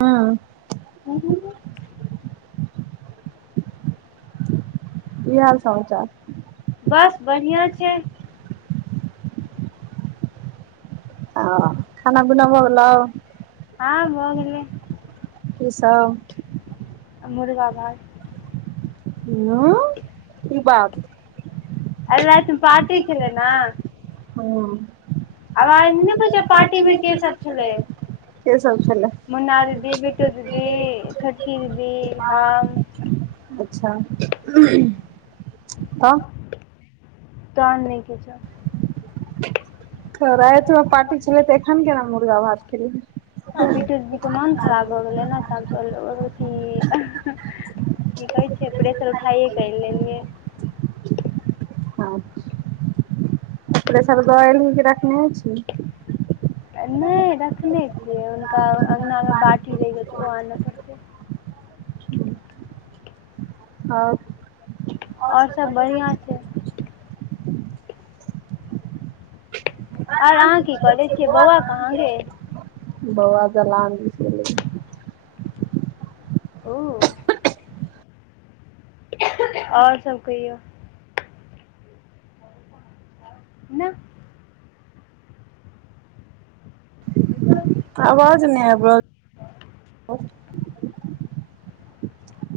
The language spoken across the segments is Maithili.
हँ। [inaudible] की हाल समाचार बस बढ़ििया छै। [unintelligible] खाना पिना भय गेलाउ हँ भय गेलै। कीसभ मुर्गा भात [unintelligible] कि बात अय राति मे पार्टी छलेय ने हू आवाज नहि बूझै पार्टीमे के सब छलै [unintelligible] मुन्ना दीदी बिटू दीदी छोटकी दीदी हम अच्छा तऽ तहन नहि किछो तऽ रातिमे पार्टी छलै तऽ एखन केना मुर्गा भात खेल ही मन खराब भऽ गेलय ने हम सैचलो की की कहै छै प्रेसर उठाइे के ऐन लेलियए प्रेसर दअ एल्ही की रखने छी नहि रखने छियै हुनका अगनामे बाटी रहि छै ओ आन पड़तै ओर और सब बढ़ियां छै आर अहाँ की करे छियै बौआ कहाँ गेल बौआ दलान दिस गेल ओ ओर सब कहियौ नहि देखियो तऽ आवाज नहि आयब रहल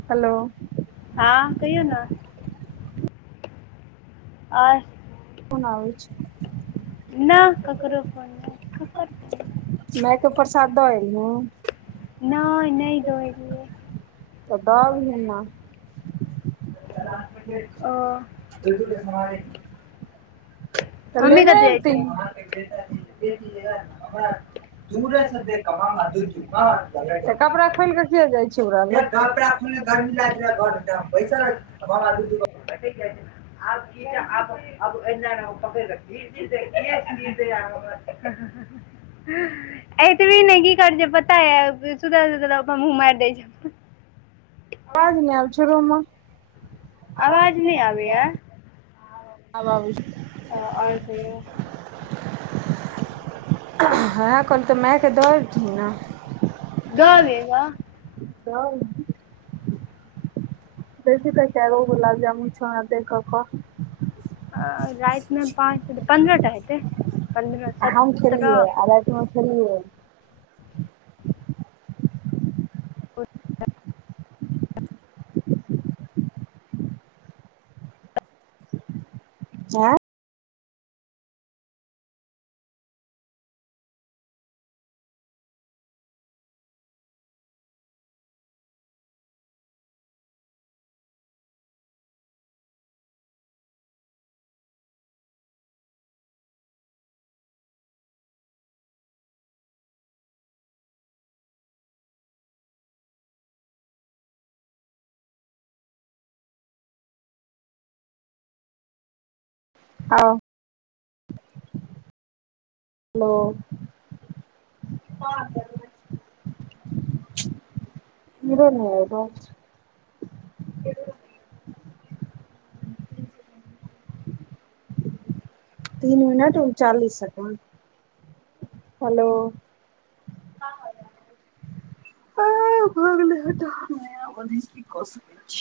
हेलो हँ कहियो नऽ ओर फोन आबे छै नहि ककरो फोन नहि ककर माय के प्रसाद दऽ एलही नहि नहि दौय एलिये तऽद ऐभी ने ओ तऽ मम्मी लेने कतऽ ऐबती जाइ ने छै कपड़ा खोल कऽ किया जाइ छै ओकरा लग कहलीए गर्मी लगये घर मे तय बैसल छी बाबा दूनु आब की [unintelligible] एत भी नहि की कर छै पता ये सुतल सुतल आब हमहु मार दै छै आवाज नहि आवे छै रूमे आवाज नहि आबै य आब आबे छै ओ ओर कहियौ उहेय कहल तऽ मायके दऽ अबथिन दऽ एबै ने गऽ [unintelligible] देखी तऽ कगो गुलाब जामुन छह हमरा देख कऽ कह रातिमे पाँच पन्द्रह टा हेतै पन्द्रह सत्रह हँ खेलियय। आँय आ हेलो [unintelligible] ईम्हरो नहि ऐबय तीन मिनट उनचालीस सेकंड हेलो भ गेलै ही कऽ सकैत छी।